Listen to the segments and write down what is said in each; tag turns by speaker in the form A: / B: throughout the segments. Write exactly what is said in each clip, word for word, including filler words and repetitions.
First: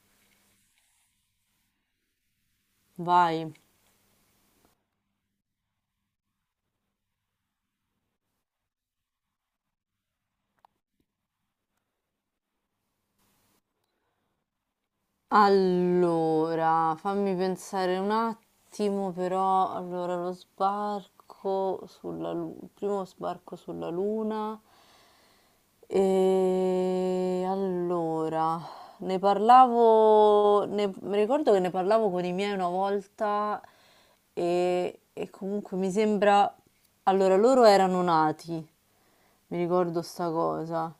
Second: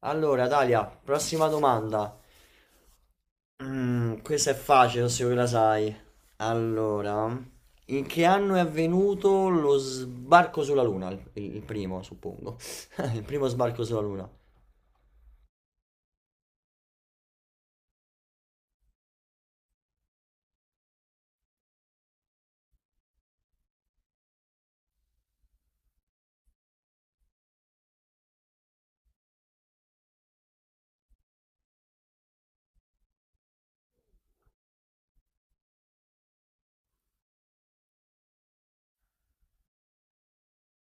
A: Allora, Dalia, prossima domanda.
B: Vai.
A: Mm, questa è facile, se la sai. Allora, in che anno è avvenuto lo sbarco sulla Luna? Il, il primo, suppongo. Il primo sbarco sulla Luna.
B: Allora, fammi pensare un attimo, però. Allora, lo sbarco sulla Luna, il primo sbarco sulla Luna. E allora, ne parlavo, ne- mi ricordo che ne parlavo con i miei una volta e, e comunque mi sembra, allora loro erano nati, mi ricordo sta cosa.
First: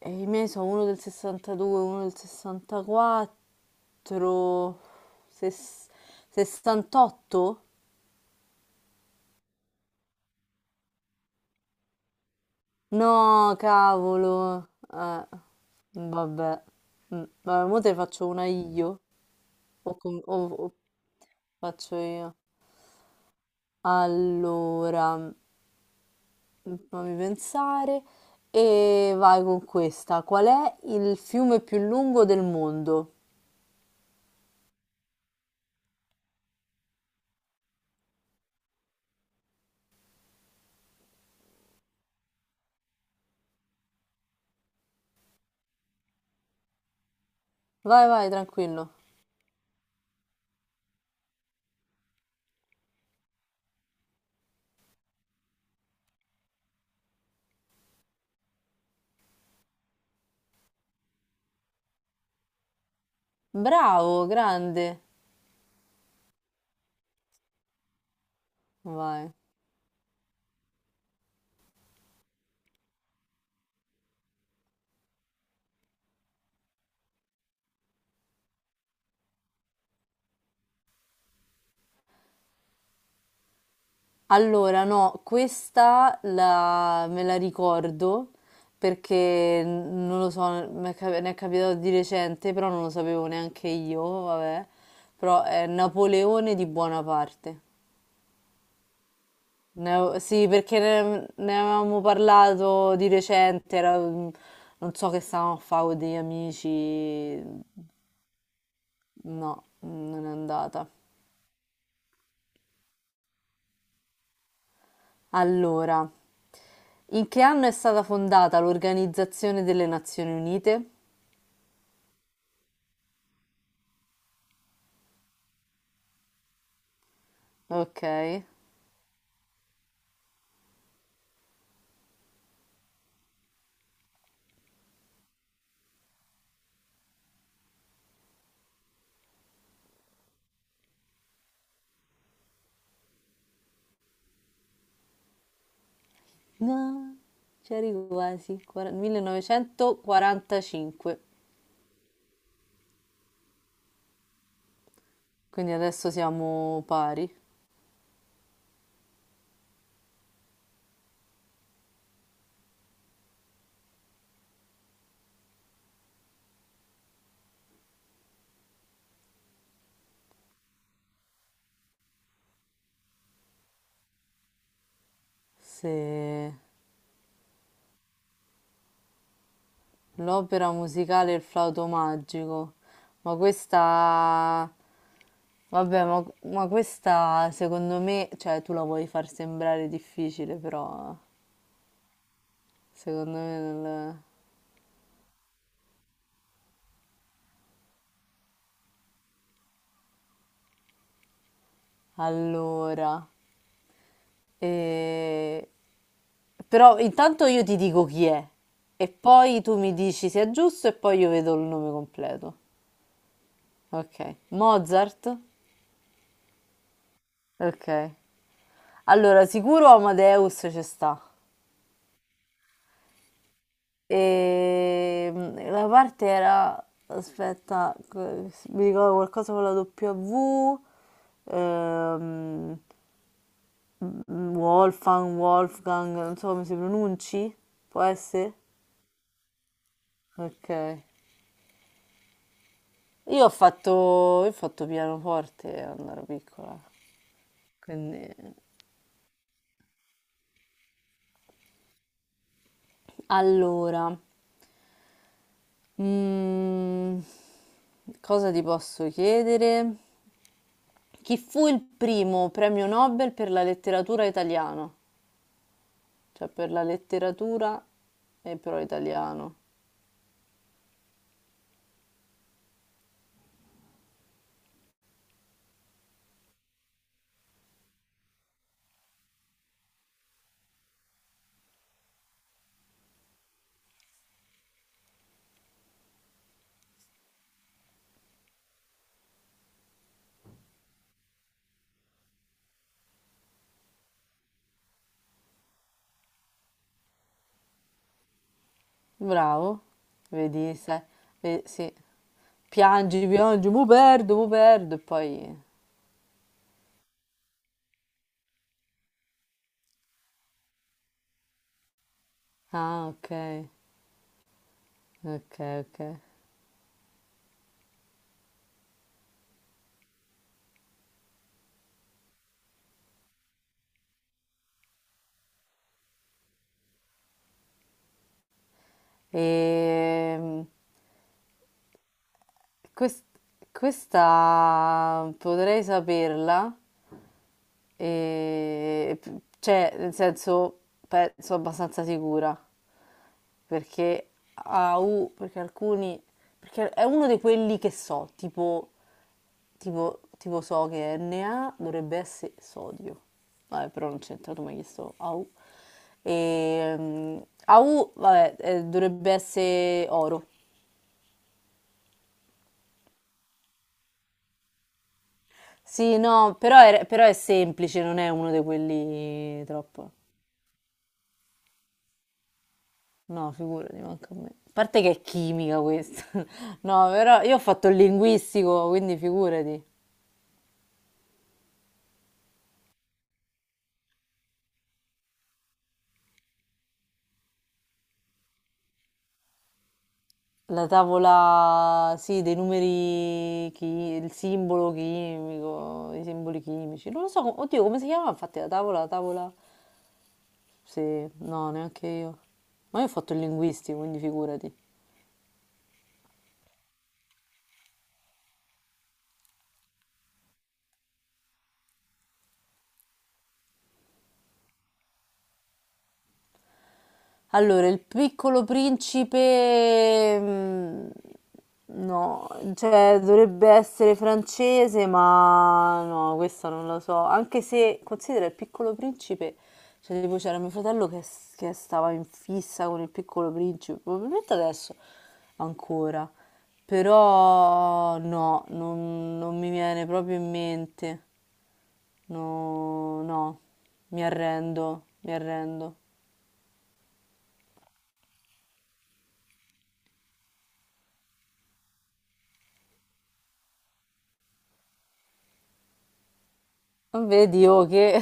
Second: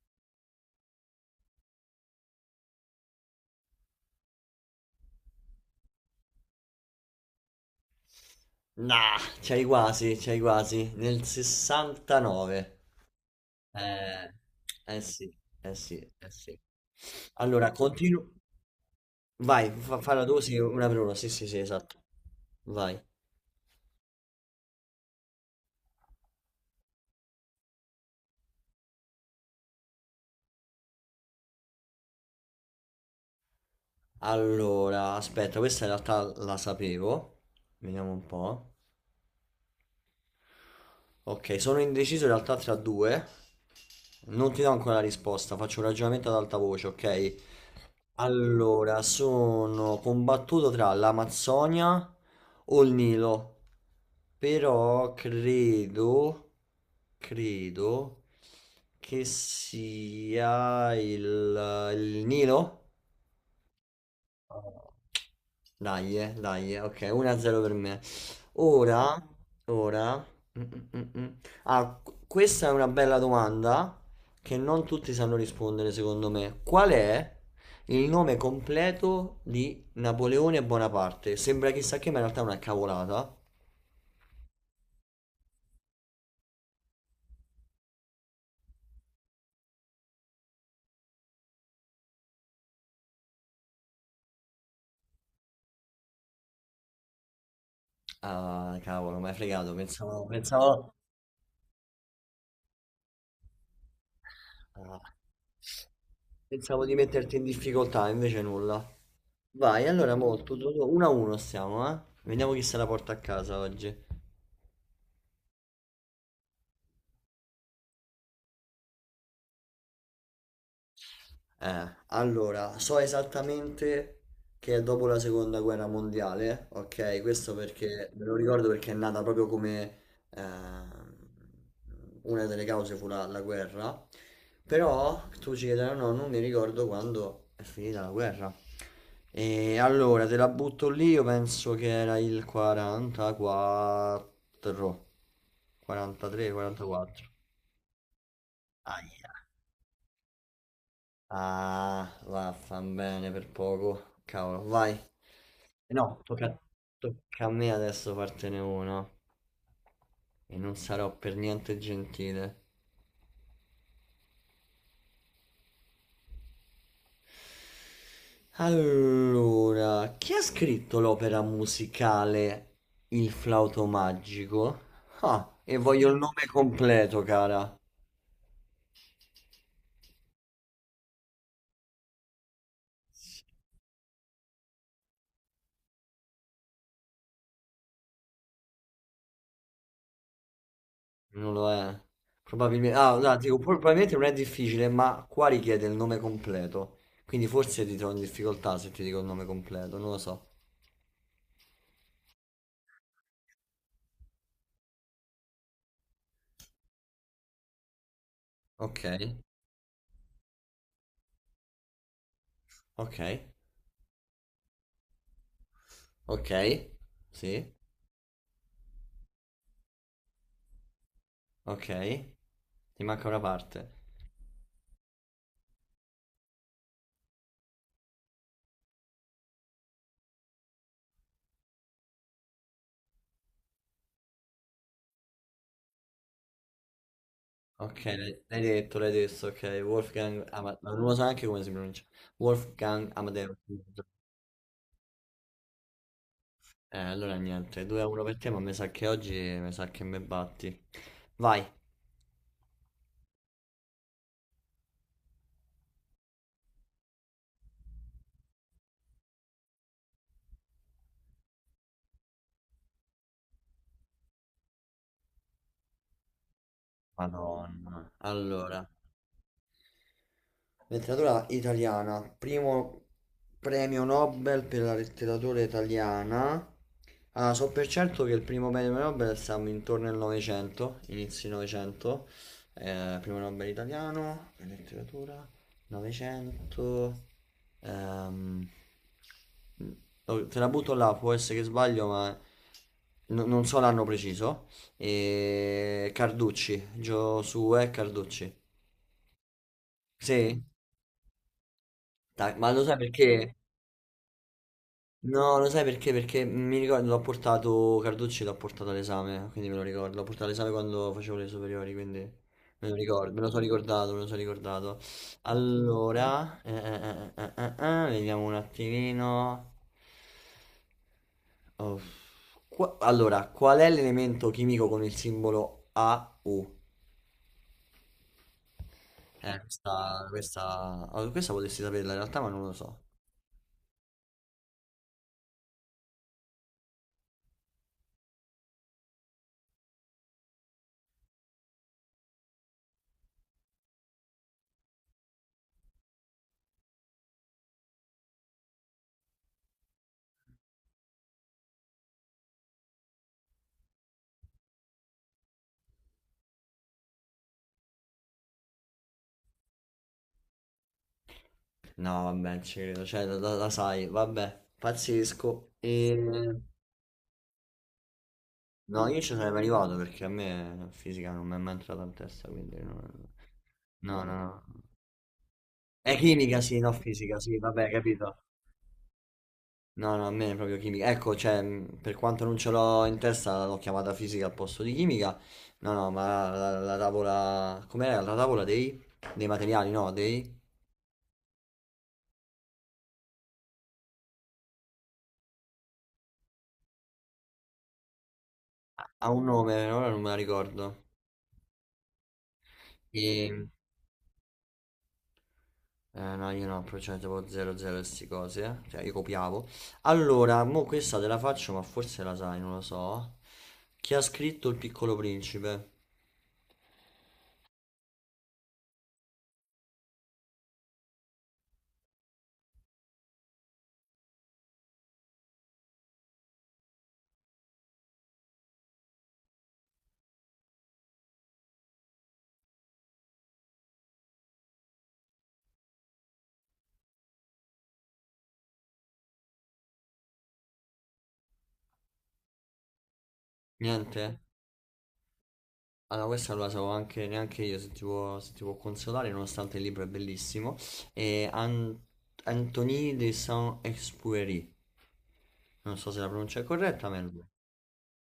B: E i miei sono uno del sessantadue, uno del sessantaquattro, ses- sessantotto?
A: Nah, c'hai quasi, c'hai quasi. Nel sessantanove.
B: No,
A: Eh,
B: cavolo.
A: Eh
B: Eh,
A: sì, eh sì. Eh sì.
B: vabbè. Mm, Vabbè,
A: Allora,
B: mo te faccio
A: continuo.
B: una io
A: Vai,
B: o,
A: fa-
B: com-
A: falla tu,
B: o-
A: sì,
B: o
A: una per una. Sì, sì, sì,
B: faccio
A: esatto.
B: io.
A: Vai.
B: Allora, mm, fammi pensare e vai con questa. Qual è il fiume più lungo del mondo?
A: Allora, aspetta, questa in realtà la sapevo. Vediamo un po'. Ok, sono indeciso in realtà tra due. Non ti do ancora la risposta, faccio un ragionamento ad alta voce, ok?
B: Vai, vai, tranquillo.
A: Allora, sono combattuto tra l'Amazzonia o il Nilo. Però credo, credo che sia il, il Nilo.
B: Bravo, grande.
A: Dai, eh, dai, eh, ok, uno a zero per me. Ora,
B: Vai.
A: ora... mm, mm, mm, mm. Ah, qu- questa è una bella domanda che non tutti sanno rispondere, secondo me. Qual è il nome completo di Napoleone Bonaparte? Sembra chissà che, ma in realtà è una cavolata.
B: Allora, no, questa la- me la ricordo perché n- non lo so, mi è cap- ne è capitato di recente, però non lo sapevo neanche io, vabbè. Però è Napoleone di Buonaparte.
A: Ah, cavolo, mi hai fregato,
B: Ne avevo-
A: pensavo,
B: sì, perché
A: pensavo,
B: ne, ne avevamo parlato di recente, era- mm, non
A: ah,
B: so che stavamo a fare con degli amici,
A: pensavo di metterti in difficoltà, invece nulla.
B: no,
A: Vai, allora
B: non è
A: molto,
B: andata.
A: uno a uno stiamo, eh? Vediamo chi se la porta a casa oggi.
B: Allora, in che anno è stata fondata l'Organizzazione delle Nazioni Unite?
A: Eh, allora, so esattamente che è dopo la seconda guerra mondiale, ok? Questo perché me lo
B: Okay.
A: ricordo perché è nata proprio come ehm, una delle cause fu la, la guerra. Però tu ci chiederai, no, non mi ricordo quando è finita la guerra. E allora te la butto lì, io penso che era il quarantaquattro, quarantatré,
B: No,
A: quarantaquattro.
B: c'eri quasi. Quara-
A: Ahia.
B: millenovecentoquarantacinque.
A: Ah, vaffanbene per poco. Cavolo, vai.
B: Quindi
A: Eh
B: adesso
A: no, tocca,
B: siamo pari.
A: tocca a me adesso fartene uno. E non sarò per niente gentile. Allora, chi ha scritto l'opera musicale Il flauto magico? Ah, e voglio il nome
B: Se
A: completo, cara.
B: l'opera musicale Il flauto magico. Ma questa vabbè, ma, ma questa secondo me, cioè tu la vuoi far sembrare difficile, però
A: Non lo è. Probabilmente, ah,
B: secondo
A: no, dico,
B: me
A: probabilmente
B: non-
A: non è difficile, ma qua richiede il nome completo. Quindi forse ti trovo in difficoltà se ti dico il nome completo, non lo so.
B: Allora, e però intanto io ti dico chi è
A: Ok,
B: e poi tu mi dici se è giusto e poi io vedo il nome completo.
A: ok,
B: Ok. Mozart?
A: ok, sì,
B: Ok. Allora, sicuro Amadeus ci sta.
A: ok, ti manca una parte.
B: E mm, la parte era... Aspetta, que- mi ricordo qualcosa con la W. Ehm, Wolfgang, Wolfgang, non so come si pronunci.
A: Ok,
B: Può
A: l'hai
B: essere?
A: l'hai detto, l'hai detto, ok, Wolfgang
B: Ok.
A: Amadeus, non lo so neanche come si pronuncia. Wolfgang
B: Io ho
A: Amadeus.
B: fatto, io ho fatto pianoforte quando ero piccola.
A: Eh, allora niente, 2 a
B: Quindi,
A: 1 per te, ma mi sa che oggi mi sa che me batti. Vai.
B: allora, mm, cosa ti posso chiedere? Chi fu il primo premio Nobel per la letteratura italiana? Cioè per la letteratura
A: Madonna.
B: e però
A: Allora,
B: italiano.
A: letteratura italiana, primo premio Nobel per la letteratura italiana. Ah, so per certo che il primo premio Nobel siamo intorno al Novecento, inizi Novecento. Eh, primo Nobel italiano, per letteratura, Novecento. Ehm, oh, te la butto là, può essere che sbaglio, ma no- non so l'anno preciso. E Carducci, Giosuè Carducci.
B: Bravo,
A: Sì?
B: vedi, sai, ve- sì.
A: Dai, ma lo sai
B: Piangi,
A: perché?
B: piangi, mo perdo, mo perdo e poi...
A: No, lo sai perché? Perché mi ricordo, l'ho portato, Carducci l'ho portato all'esame, quindi me lo ricordo. L'ho portato all'esame quando facevo le superiori, quindi me lo
B: Ah, ok,
A: ricordo, me lo sono ricordato, me lo sono ricordato.
B: ok, ok.
A: Allora, eh, eh, eh, eh, eh, eh, eh, vediamo un attimino. Oh, qua- allora, qual è l'elemento chimico con il simbolo A U?
B: E
A: Eh, questa, questa, oh, questa potresti saperla in realtà, ma non lo so.
B: questa potrei saperla e, cioè, nel senso, penso abbastanza sicura, perché a U, perché alcuni, perché è uno di quelli che so, tipo, tipo, tipo so che Na dovrebbe essere sodio. Vabbè, però non c'entra, tu mi hai chiesto A U. E, mm, A U, vabbè, eh, dovrebbe essere oro.
A: No, vabbè, non ci credo, cioè, la, la- la sai, vabbè, pazzesco.
B: Sì, no,
A: E...
B: però è, però è semplice, non è uno di
A: No, io ci sarei
B: quelli
A: arrivato
B: troppo.
A: perché a me la fisica non mi è mai entrata in testa, quindi non.
B: No, figurati,
A: No,
B: manca
A: no,
B: a me.
A: no.
B: A parte che è chimica
A: È
B: questa.
A: chimica, sì, no,
B: No,
A: fisica,
B: però io
A: sì,
B: ho fatto
A: vabbè,
B: il
A: capito.
B: linguistico, quindi figurati.
A: No, no, a me è proprio chimica. Ecco, cioè, mh, per quanto non ce l'ho in testa, l'ho chiamata fisica al posto di chimica. No, no, ma la, la- la tavola. Com'era? La tavola dei... dei materiali, no, dei.
B: La tavola, sì, dei numeri, chi- il simbolo chimico, i simboli chimici. Non lo so, com- oddio, come si chiamava? Infatti la tavola, la
A: Ha un
B: tavola...
A: nome, ora non me la
B: Sì,
A: ricordo.
B: no, neanche io. Ma io ho fatto il
A: E...
B: linguistico, quindi figurati.
A: Eh, no, io no, però c'era tipo zero zero e sti cose, eh. Cioè, io copiavo. Allora, mo questa te la faccio, ma forse la sai, non lo so. Chi ha scritto Il Piccolo Principe?
B: Allora, il piccolo principe, mm, no, cioè dovrebbe essere francese, ma no, questa non lo so. Anche se considera il piccolo principe, cioè tipo c'era mio fratello che, s- che stava in fissa con il piccolo principe, probabilmente adesso ancora, però no, non, non mi viene proprio in mente, no, no, mi
A: Niente?
B: arrendo, mi arrendo.
A: Allora, questa non la so anche, neanche io, se ti può, se ti può consolare, nonostante il libro è bellissimo. E An- Anthony de Saint-Exupéry. Non so se la pronuncia è corretta, ma è lui.
B: Vedi, oh, che,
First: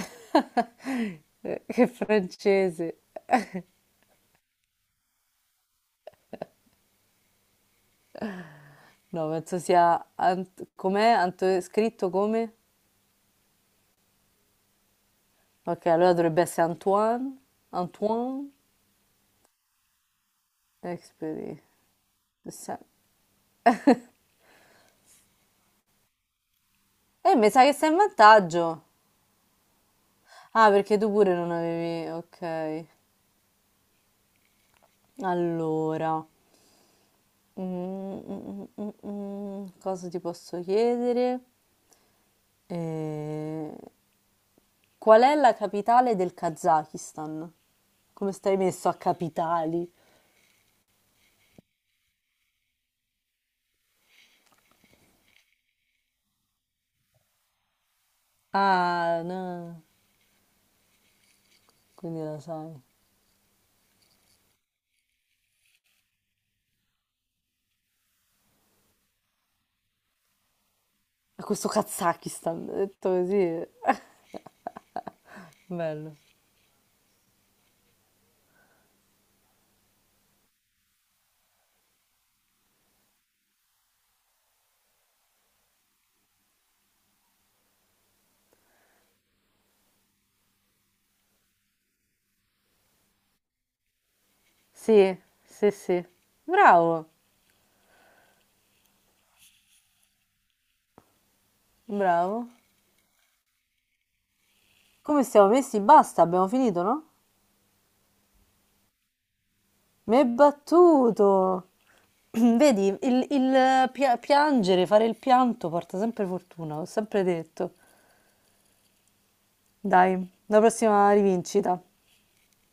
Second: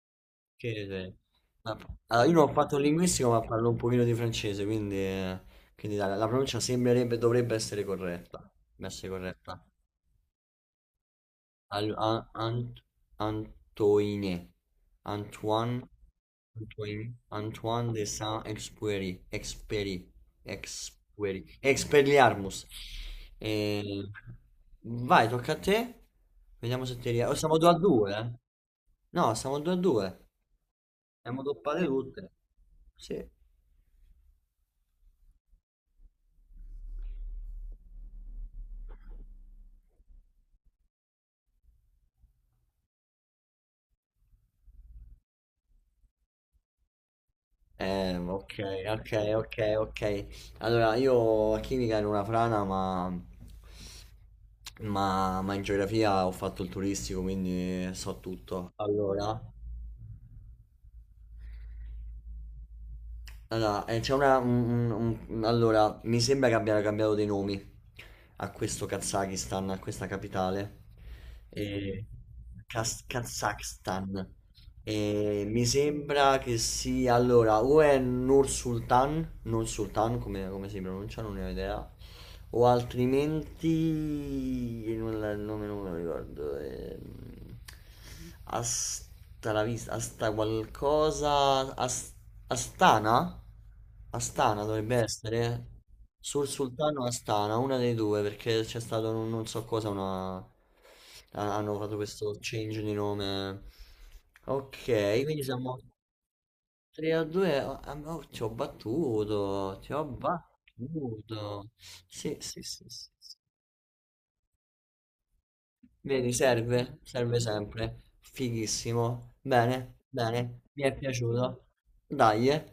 A: Che sei? Ma-
B: che
A: Allora, io non ho fatto il
B: francese.
A: linguistico, ma parlo un pochino di francese, quindi, eh, quindi la, la pronuncia sembrerebbe, dovrebbe essere corretta. Dovrebbe essere
B: No, penso
A: corretta.
B: sia... Ant- com'è? Anto-
A: Al-
B: scritto
A: a-
B: come?
A: Ant- Antoine. Antoine.
B: Ok, allora dovrebbe essere
A: Antoine.
B: Antoine.
A: Antoine de
B: Antoine
A: Saint-Exupéry. Exupéry. Exupéry.
B: Expedi.
A: Expelliarmus.
B: Sa-
A: Eh, vai, tocca a te. Vediamo se ti riesco. Oh,
B: eh, mi
A: siamo
B: sa
A: 2
B: che
A: a
B: sei in
A: 2, eh?
B: vantaggio.
A: No, siamo due a due.
B: Ah, perché tu pure
A: Siamo
B: non
A: doppate
B: avevi...
A: tutte.
B: Ok.
A: Sì.
B: Allora... Mm, mm, mm, mm, mm, cosa ti posso chiedere? Eh, Qual è la capitale del Kazakistan?
A: Eh,
B: Come
A: ok,
B: stai messo a
A: ok, ok,
B: capitali?
A: ok. Allora, io a chimica ero una frana, ma, ma, ma in geografia ho fatto il turistico, quindi so tutto.
B: Ah,
A: Allora,
B: no, quindi lo sai.
A: Allora, eh, c'è una. Un- un- un- allora, mi sembra che abbiano cambiato dei nomi a questo Kazakistan, a questa capitale.
B: A questo
A: E...
B: Kazakistan,
A: Kaz-
B: detto così,
A: Kazakhstan. E mi
B: bello.
A: sembra che sia. Allora, o è Nur Sultan, Nur Sultan, come, come si pronuncia, non ne ho idea, o altrimenti non la- il nome non me lo ricordo. Ehm, Asta la vista Asta qualcosa As- Astana, Astana dovrebbe
B: Sì,
A: essere, eh.
B: sì, sì.
A: Sul Sultano
B: Bravo,
A: Astana, una dei due, perché c'è stato, non, non so cosa, una ha- hanno fatto questo
B: bravo.
A: change di nome. Ok,
B: Come
A: quindi
B: stiamo
A: siamo
B: messi? Basta, abbiamo finito, no?
A: tre a due, amore, ci ho battuto, ci ho
B: Mi hai battuto.
A: battuto. Sì, sì, sì,
B: Vedi,
A: sì,
B: il,
A: sì.
B: il pia- piangere, fare il pianto porta sempre
A: Vedi,
B: fortuna,
A: serve,
B: l'ho sempre
A: serve
B: detto.
A: sempre. Fighissimo. Bene,
B: Dai, la
A: bene, mi è
B: prossima
A: piaciuto.
B: rivincita.
A: Dai, eh.